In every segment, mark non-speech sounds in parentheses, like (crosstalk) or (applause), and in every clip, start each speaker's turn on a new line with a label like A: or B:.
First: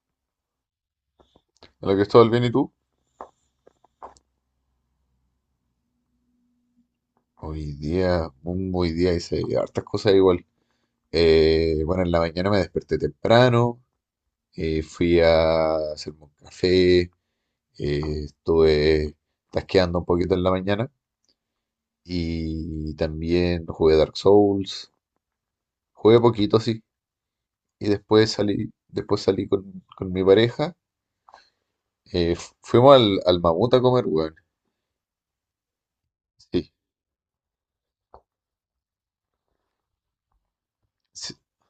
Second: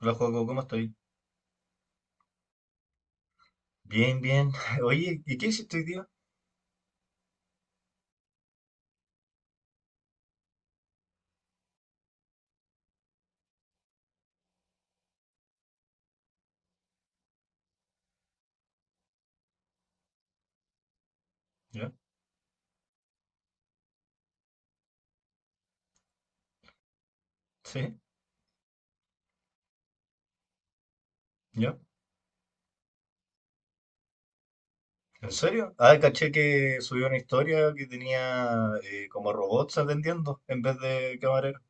A: Hola, Joaco, ¿cómo estoy?
B: Hola, Cristóbal, ¿bien y tú?
A: Bien, bien. (laughs) Oye, ¿y qué hiciste hoy día?
B: Hoy día hice hartas cosas igual. Bueno, en la mañana me desperté temprano, fui a hacerme un café, estuve tasqueando un poquito en la mañana
A: ¿Ya?
B: y también jugué Dark Souls, jugué poquito, sí, y
A: ¿Sí?
B: después salí con mi pareja,
A: ¿Ya?
B: fuimos al mamut a comer, weón.
A: ¿En serio? Ah, caché
B: Sí,
A: que subió una historia que tenía como robots atendiendo en vez de
B: sí.
A: camarero.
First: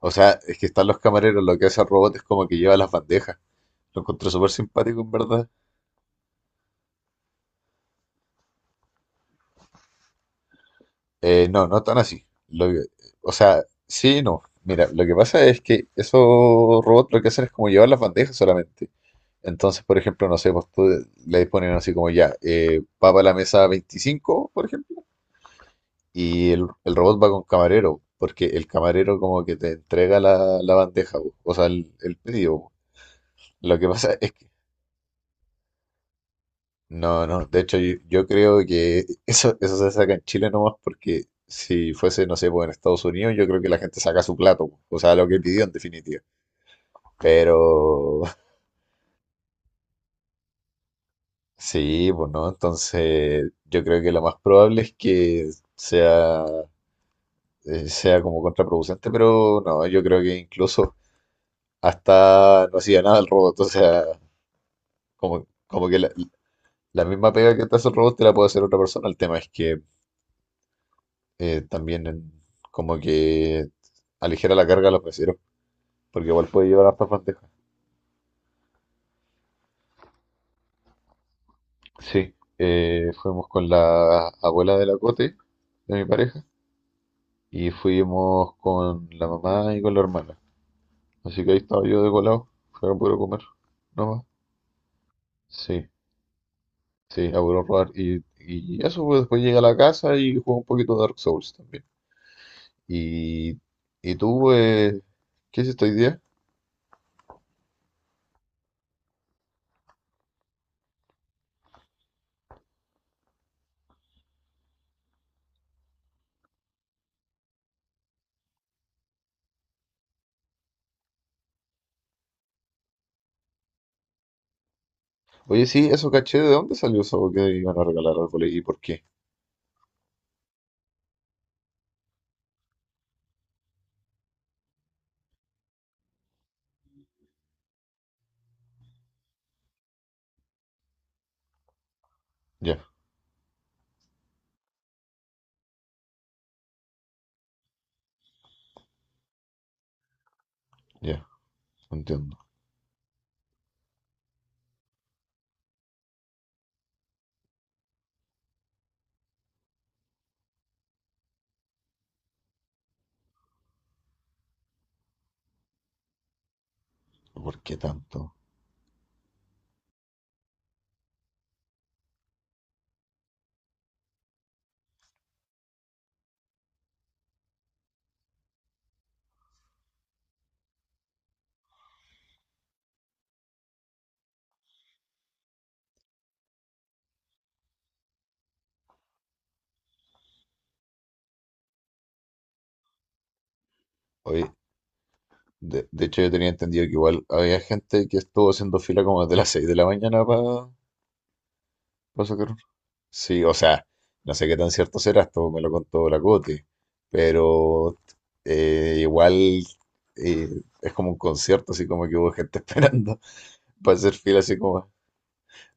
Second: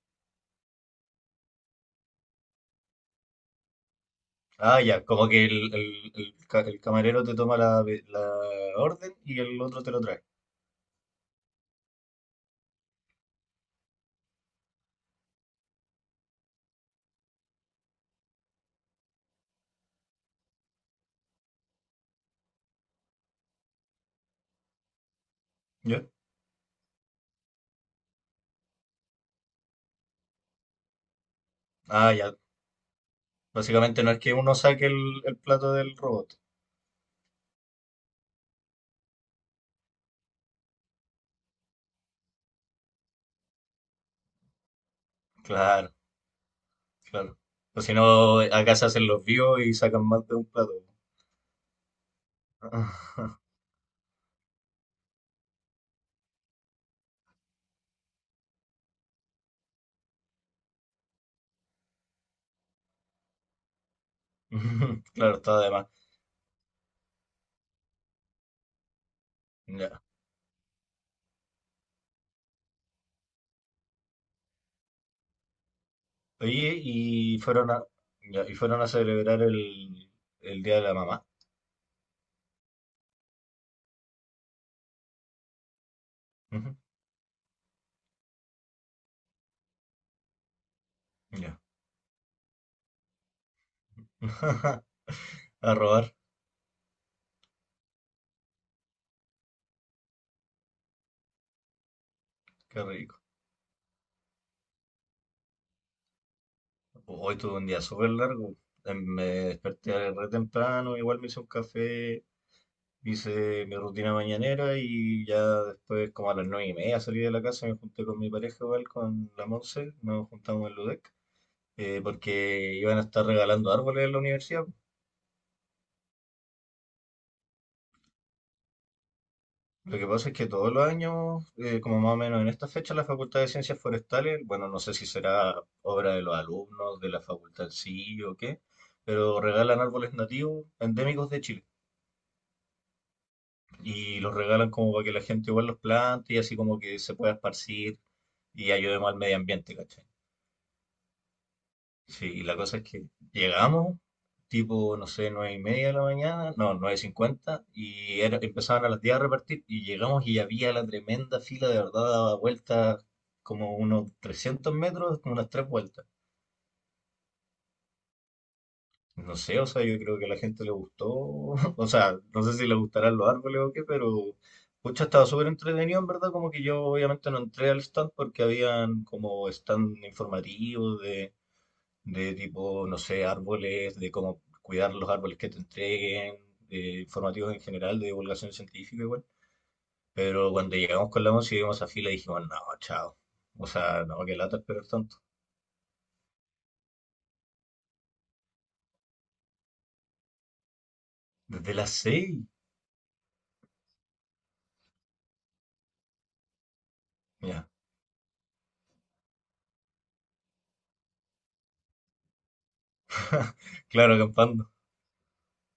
B: O sea, es que están los camareros, lo que hace el robot es como que lleva las bandejas. Lo encontré súper
A: Ah,
B: simpático,
A: ya,
B: en
A: como que
B: verdad.
A: el camarero te toma la, la orden y el otro te lo trae.
B: No, no tan así. O sea, sí, y no. Mira, lo que pasa es que esos robots lo que hacen es como llevar las bandejas solamente. Entonces, por ejemplo, no sé, pues tú le ponen así como ya, va para la mesa 25, por ejemplo,
A: ¿Ya?
B: y el robot va con camarero, porque el camarero como que te entrega la bandeja, po, o sea, el,
A: Ah,
B: el
A: ya.
B: pedido, po. Lo que
A: Básicamente no
B: pasa
A: es
B: es
A: que
B: que
A: uno saque el plato del robot.
B: no, no, de hecho, yo creo que eso se saca en Chile nomás, porque si fuese, no sé, pues en Estados Unidos yo creo que la gente saca su plato, o sea, lo que pidió en
A: Claro,
B: definitiva.
A: claro. O si
B: Pero
A: no, acá se hacen los vivos y sacan más de un plato.
B: (laughs) sí, pues no,
A: (laughs)
B: entonces yo creo que lo más probable es que sea, sea como contraproducente, pero no, yo creo que incluso hasta no hacía nada el robot, o sea,
A: Claro, está de más.
B: como que la misma pega que te hace el robot te la puede hacer otra persona, el tema es que también en- como que aligera la carga a los meseros, porque igual puede
A: Oye,
B: llevar hartas
A: y
B: bandejas.
A: fueron a, ya, y fueron a celebrar el Día de la Mamá.
B: Sí. Fuimos con la abuela de la Cote, de mi pareja,
A: Ujú.
B: y fuimos con la mamá y con la hermana. Así que ahí
A: Ya.
B: estaba yo de colado, fue a puro comer, nomás.
A: (laughs) A
B: Sí,
A: robar,
B: sí, a puro robar. Y eso, pues, después llegué a la casa y jugué un poquito de Dark Souls también.
A: qué rico.
B: Y, y tú, ¿qué hiciste hoy día?
A: Hoy tuve un día súper largo. Me desperté re temprano, igual me hice un café, hice mi rutina mañanera y ya después, como a las nueve y media, salí de la casa, me junté con mi pareja igual, con la Monse, nos juntamos en Ludec, porque iban a estar regalando árboles en la universidad.
B: Oye, sí, eso caché, ¿de dónde salió eso que iban a regalar árboles y por qué?
A: Lo que pasa es que todos los años, como más o menos en esta fecha, la Facultad de Ciencias Forestales, bueno, no sé si será obra de los alumnos, de la facultad en sí o qué, pero regalan árboles nativos endémicos de Chile.
B: Ya,
A: Y los regalan como para que la gente igual los plante y así como que se pueda esparcir y ayudemos al medio ambiente, ¿cachai?
B: ya,
A: Sí,
B: entiendo.
A: y la cosa es que llegamos, tipo, no sé, nueve y media de la mañana, no, nueve cincuenta, empezaban a las 10 a repartir, y llegamos y había la tremenda fila, de verdad, daba vueltas como unos 300 metros, como unas tres vueltas.
B: ¿Por qué tanto?
A: No sé, o sea, yo creo que a la gente le gustó, (laughs) o sea, no sé si le gustarán los árboles o qué, pero, pucha, estaba súper entretenido, en verdad, como que yo obviamente no entré al stand porque habían como stand informativos de tipo, no sé, árboles, de cómo cuidar los árboles que te entreguen, informativos en general, de divulgación científica igual. Pero cuando llegamos con la once y vimos a fila, dijimos, no, chao. O sea, no, qué
B: Oye,
A: lata esperar tanto.
B: de hecho, yo tenía entendido que igual había gente que estuvo haciendo fila como desde las 6 de la mañana para
A: Desde las seis,
B: sacar un- sí, o sea, no sé qué tan cierto será, esto me lo contó la Coti,
A: ya.
B: pero igual eh, es como un concierto, así como que hubo gente (laughs) esperando
A: (laughs)
B: para hacer
A: Claro,
B: fila, así
A: acampando.
B: como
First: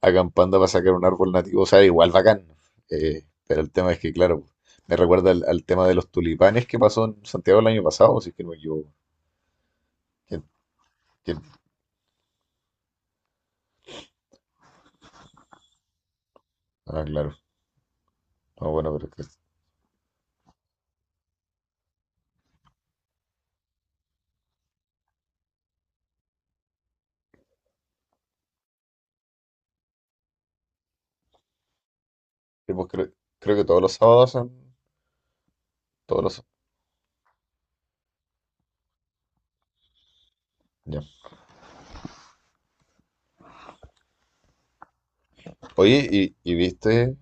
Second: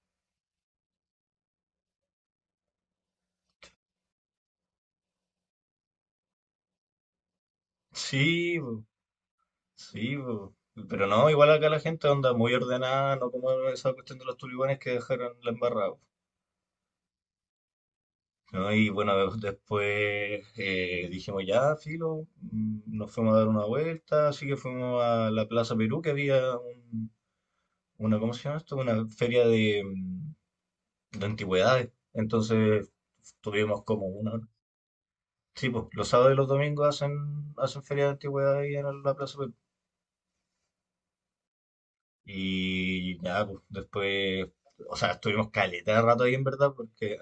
B: Hagan Panda para sacar un árbol nativo, o sea, igual bacán. Pero el tema es que, claro, me recuerda al tema de los tulipanes que pasó en Santiago el año pasado, si es que no me
A: Sí, po,
B: equivoco.
A: sí,
B: ¿Quién-
A: po. Pero no,
B: ¿quién?
A: igual acá la gente anda muy ordenada, no como esa cuestión de los tulibanes que dejaron la embarrada.
B: Ah, claro. Ah,
A: ¿No? Y
B: bueno, pero sí,
A: bueno, después dijimos, ya, filo, mm, nos fuimos a dar una vuelta, así que fuimos a la Plaza Perú, que una, ¿cómo se llama esto? Una feria de, mm, de antigüedades.
B: pues
A: Entonces
B: creo, creo que todos
A: tuvimos
B: los
A: como
B: sábados
A: una...
B: son
A: Sí, pues, los
B: todos
A: sábados y
B: los...
A: los domingos hacen feria de antigüedades ahí en la Plaza Perú.
B: ya.
A: Y ya, pues, después, o sea, estuvimos caleta de
B: Oye,
A: rato ahí en
B: ¿y
A: verdad,
B: viste?
A: porque...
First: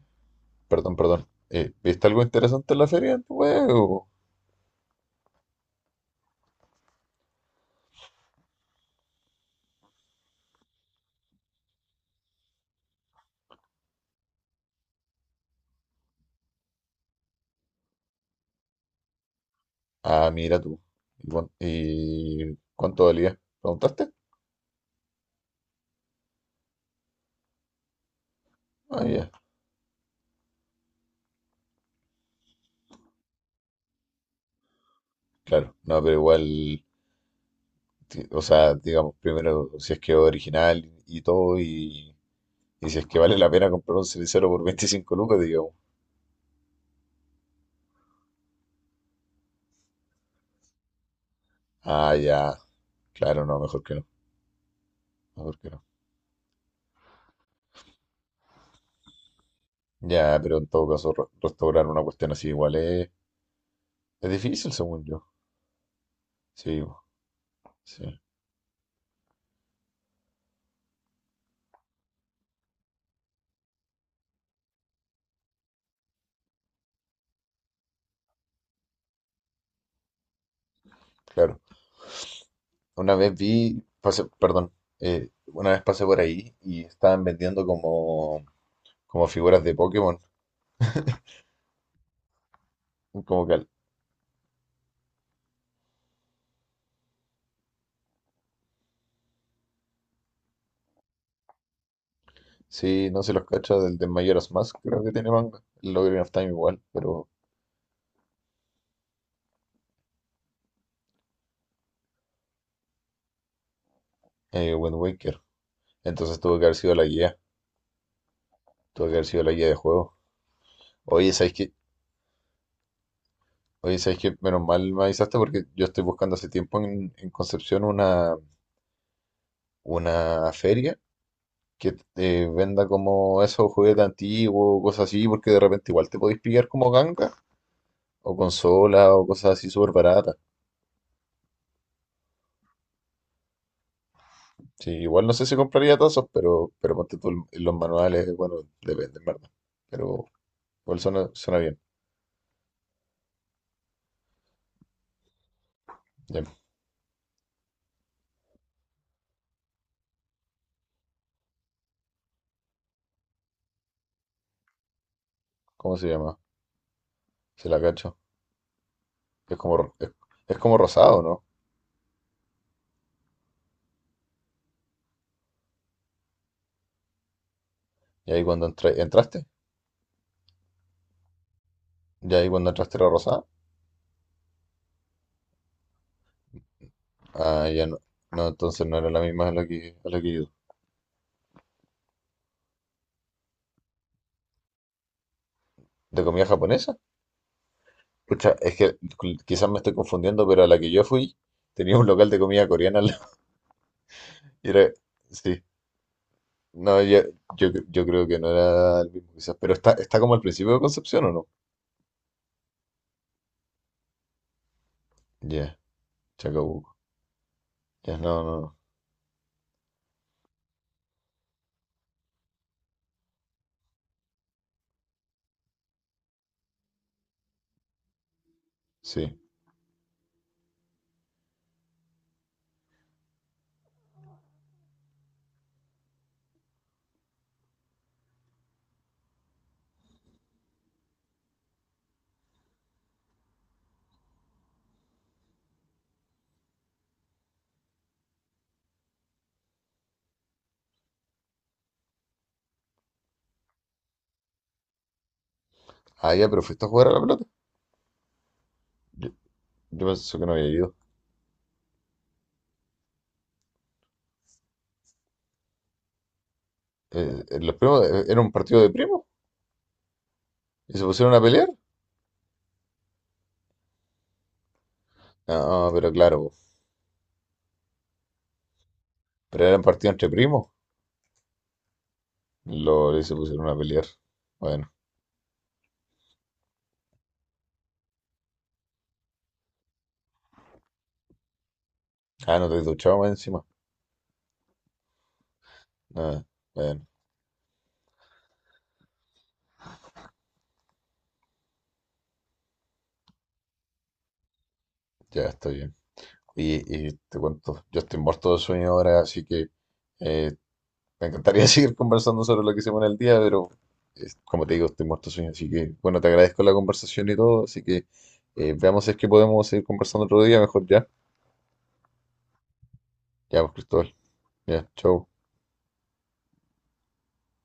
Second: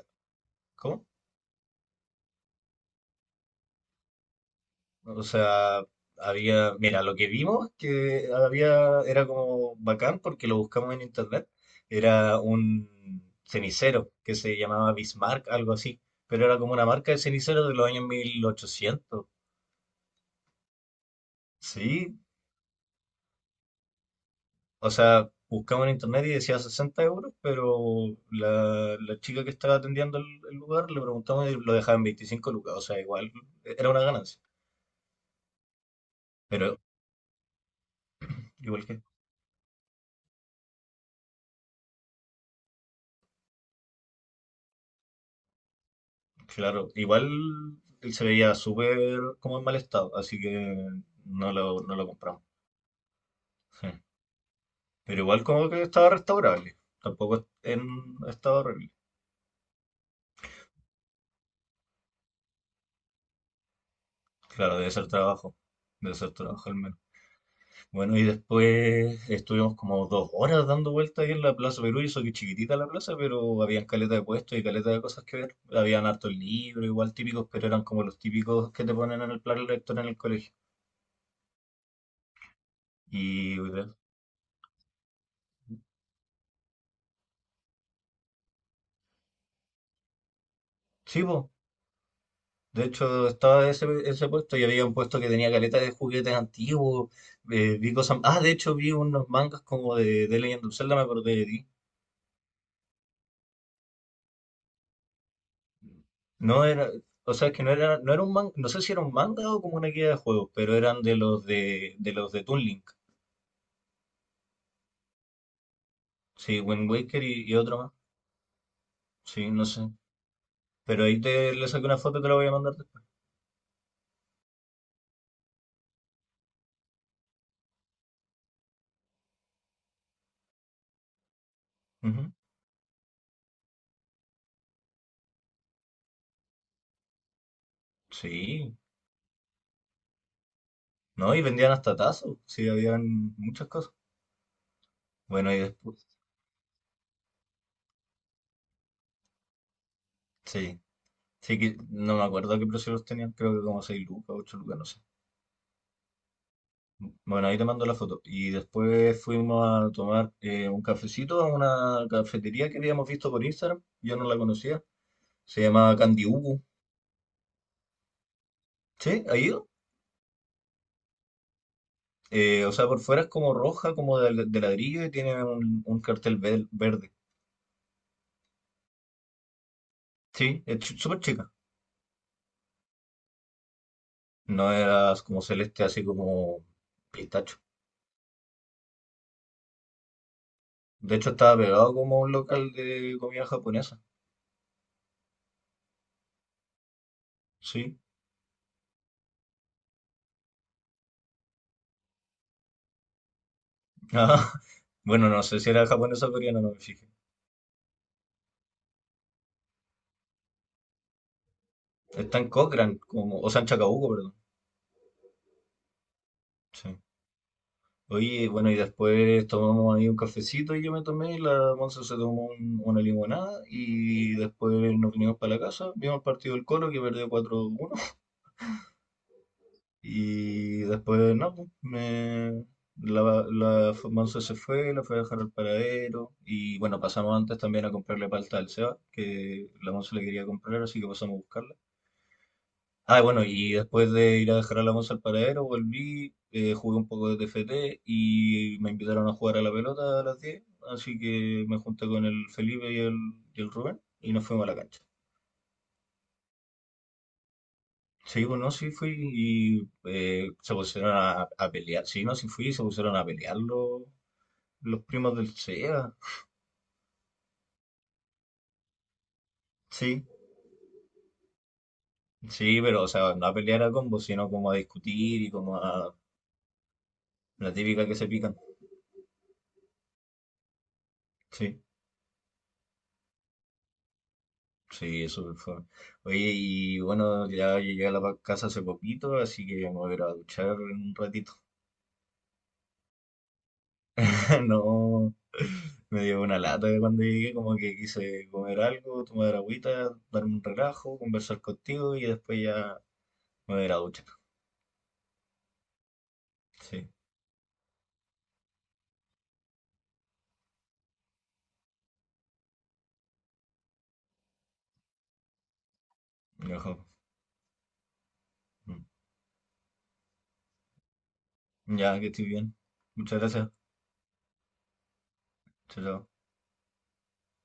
B: Perdón,
A: ¿Cómo?
B: perdón. ¿Viste algo interesante en la feria?
A: O sea, había, mira, lo que vimos que había era como bacán porque lo buscamos en internet. Era un cenicero que se llamaba Bismarck, algo así, pero era como una marca de ceniceros de los años mil ochocientos.
B: Ah, mira tú.
A: Sí,
B: ¿Y cuánto valía? ¿Preguntaste?
A: o sea, buscamos en internet y decía 60 euros, pero la,
B: Ah,
A: la
B: ya.
A: chica que estaba atendiendo el lugar le preguntamos y lo dejaban 25 lucas, o sea, igual era una ganancia,
B: Claro. No, pero
A: pero
B: igual... o sea,
A: igual.
B: digamos, primero si es que es original y todo, y si es que vale la pena comprar un cenicero por 25 lucas, digamos.
A: Claro, igual él se veía súper como en mal estado, así que no lo
B: Ah,
A: compramos.
B: ya, claro, no,
A: Sí. Pero igual
B: mejor
A: como
B: que
A: que
B: no.
A: estaba restaurable, tampoco en estado horrible.
B: Ya, pero en todo caso, restaurar una cuestión así igual es difícil,
A: Claro,
B: según yo.
A: debe ser trabajo al
B: Sí,
A: menos.
B: bo, sí,
A: Bueno, y después estuvimos como dos horas dando vueltas ahí en la Plaza Perú, y eso que chiquitita la plaza, pero habían caleta de puestos y caleta de cosas que ver. Habían hartos libros, igual típicos, pero eran como los típicos que te ponen en el plan lector en el colegio.
B: claro. Una vez
A: Y
B: vi, pasé, perdón, una vez pasé por ahí y estaban vendiendo como figuras de Pokémon,
A: sí, pues, de hecho,
B: como que
A: estaba
B: al-
A: ese puesto y había un puesto que tenía caleta de juguetes antiguos. Vi cosas. Ah, de hecho, vi unos mangas como de Legend of Zelda, me acordé de ti.
B: sí, no se los cacha del de Majora's Mask, creo que tiene manga. El Ocarina of Time
A: No
B: igual,
A: era.
B: pero
A: O sea, es que no era, no era un manga. No sé si era un manga o como una guía de juegos, pero eran de los de Toon Link.
B: Wind Waker. Entonces tuvo
A: Sí,
B: que haber
A: Wind
B: sido la
A: Waker
B: guía,
A: y otro más.
B: tuvo que haber sido
A: Sí,
B: la
A: no
B: guía de
A: sé.
B: juego.
A: Pero ahí
B: Oye, ¿sabes
A: te le
B: qué?
A: saqué una foto y te la voy a mandar después.
B: Oye, ¿sabes qué? Menos mal me avisaste, porque yo estoy buscando hace tiempo en Concepción una feria que
A: Ujú.
B: venda como esos juguetes antiguos, cosas así, porque de repente igual te podéis pillar como ganga o
A: Sí.
B: consola o cosas así súper baratas.
A: No, y vendían hasta tazos. Sí, habían muchas cosas.
B: Sí, igual no sé
A: Bueno,
B: si
A: y
B: compraría
A: después.
B: tazos, pero ponte tú los manuales, bueno, depende, en verdad. Pero
A: Sí.
B: igual
A: Sí
B: suena
A: que
B: bien.
A: no me acuerdo qué precios tenían, creo que como 6 lucas, 8 lucas, no sé.
B: Ya,
A: Bueno, ahí te mando la foto. Y después fuimos a tomar un cafecito a una cafetería que habíamos visto por Instagram. Yo no la conocía. Se llama
B: ¿cómo se
A: Candy
B: llama?
A: Ubu.
B: Se la cacho.
A: ¿Sí? ¿Ha
B: Es
A: ido?
B: como, es, es como rosado, ¿no?
A: O sea, por fuera es como roja, como de ladrillo y tiene un cartel verde.
B: Y ahí entraste,
A: Sí, es súper chica.
B: y ahí cuando entraste era rosada.
A: No, era como celeste, así como pistacho.
B: Ah, ya no. No, entonces no era la misma a a la que yo.
A: De hecho, estaba pegado como a un local de comida japonesa.
B: ¿De comida japonesa?
A: Sí.
B: Pucha, es que quizás me estoy confundiendo, pero a la que yo fui tenía un local de comida coreana al lado. (laughs)
A: Ah, (laughs)
B: Y era,
A: bueno, no sé
B: sí.
A: si era japonesa o coreana, no me
B: No,
A: fijé.
B: ya- yo, cre- yo creo que no era el mismo, quizás. Pero está como al principio de Concepción, ¿o no?
A: Está en Cochrane, como, o sea, en Chacabuco, perdón.
B: Ya, Chacabuco.
A: Sí.
B: Ya, no,
A: Oye,
B: no,
A: bueno, y
B: no.
A: después tomamos ahí un cafecito y yo me tomé, la Monza se tomó una limonada y después nos vinimos para la casa, vimos el partido del Colo que perdió cuatro uno
B: Sí.
A: y después, no, pues, me, Monza se fue, la fue a dejar al paradero y bueno, pasamos antes también a comprarle palta al Seba, que la Monza le quería comprar, así que pasamos a buscarla. Ah, bueno, y después de ir a dejar a la moza al paradero, volví, jugué un poco de TFT y me invitaron a jugar a la pelota a las 10, así que me junté con el Felipe y el Rubén y nos fuimos a la cancha.
B: Ah, ya, pero fuiste a jugar a la pelota.
A: Sí, bueno, sí fui
B: Yo,
A: y
B: yo pensé que no había
A: se
B: ido.
A: pusieron a pelear, sí, no, sí fui y se pusieron a pelear los primos del SEA.
B: Los primos, ¿era un partido de primos?
A: Sí,
B: ¿Y se pusieron a pelear?
A: sí, pero o sea, no a pelear a combo, sino como a discutir y como
B: Ah, pero
A: a
B: claro, po.
A: la típica que se pican.
B: Pero eran partido entre primos.
A: Sí.
B: Lo, y se pusieron a pelear. Bueno.
A: Sí, es súper fome. Oye, y bueno, ya llegué a la casa hace poquito, así que me voy a ir a duchar en un ratito.
B: Ah, no te he duchado más encima.
A: (laughs) No, me dio
B: Ah,
A: una lata de
B: bueno,
A: cuando llegué, como que quise comer algo, tomar agüita, darme un relajo, conversar contigo y después ya me voy a ir a duchar.
B: ya estoy bien. y
A: Sí,
B: y te cuento, yo estoy muerto de sueño ahora, así que eh, me encantaría (laughs) seguir conversando sobre lo que hicimos en el día, pero como te digo, estoy muerto de sueño, así que bueno, te agradezco la
A: mejor.
B: conversación y todo, así que veamos
A: Mm.
B: si es que podemos seguir conversando otro día, mejor ya.
A: Ya que estoy bien. Muchas
B: Ya,
A: gracias.
B: pues, Cristóbal. Ya, chau.
A: Chao, chao.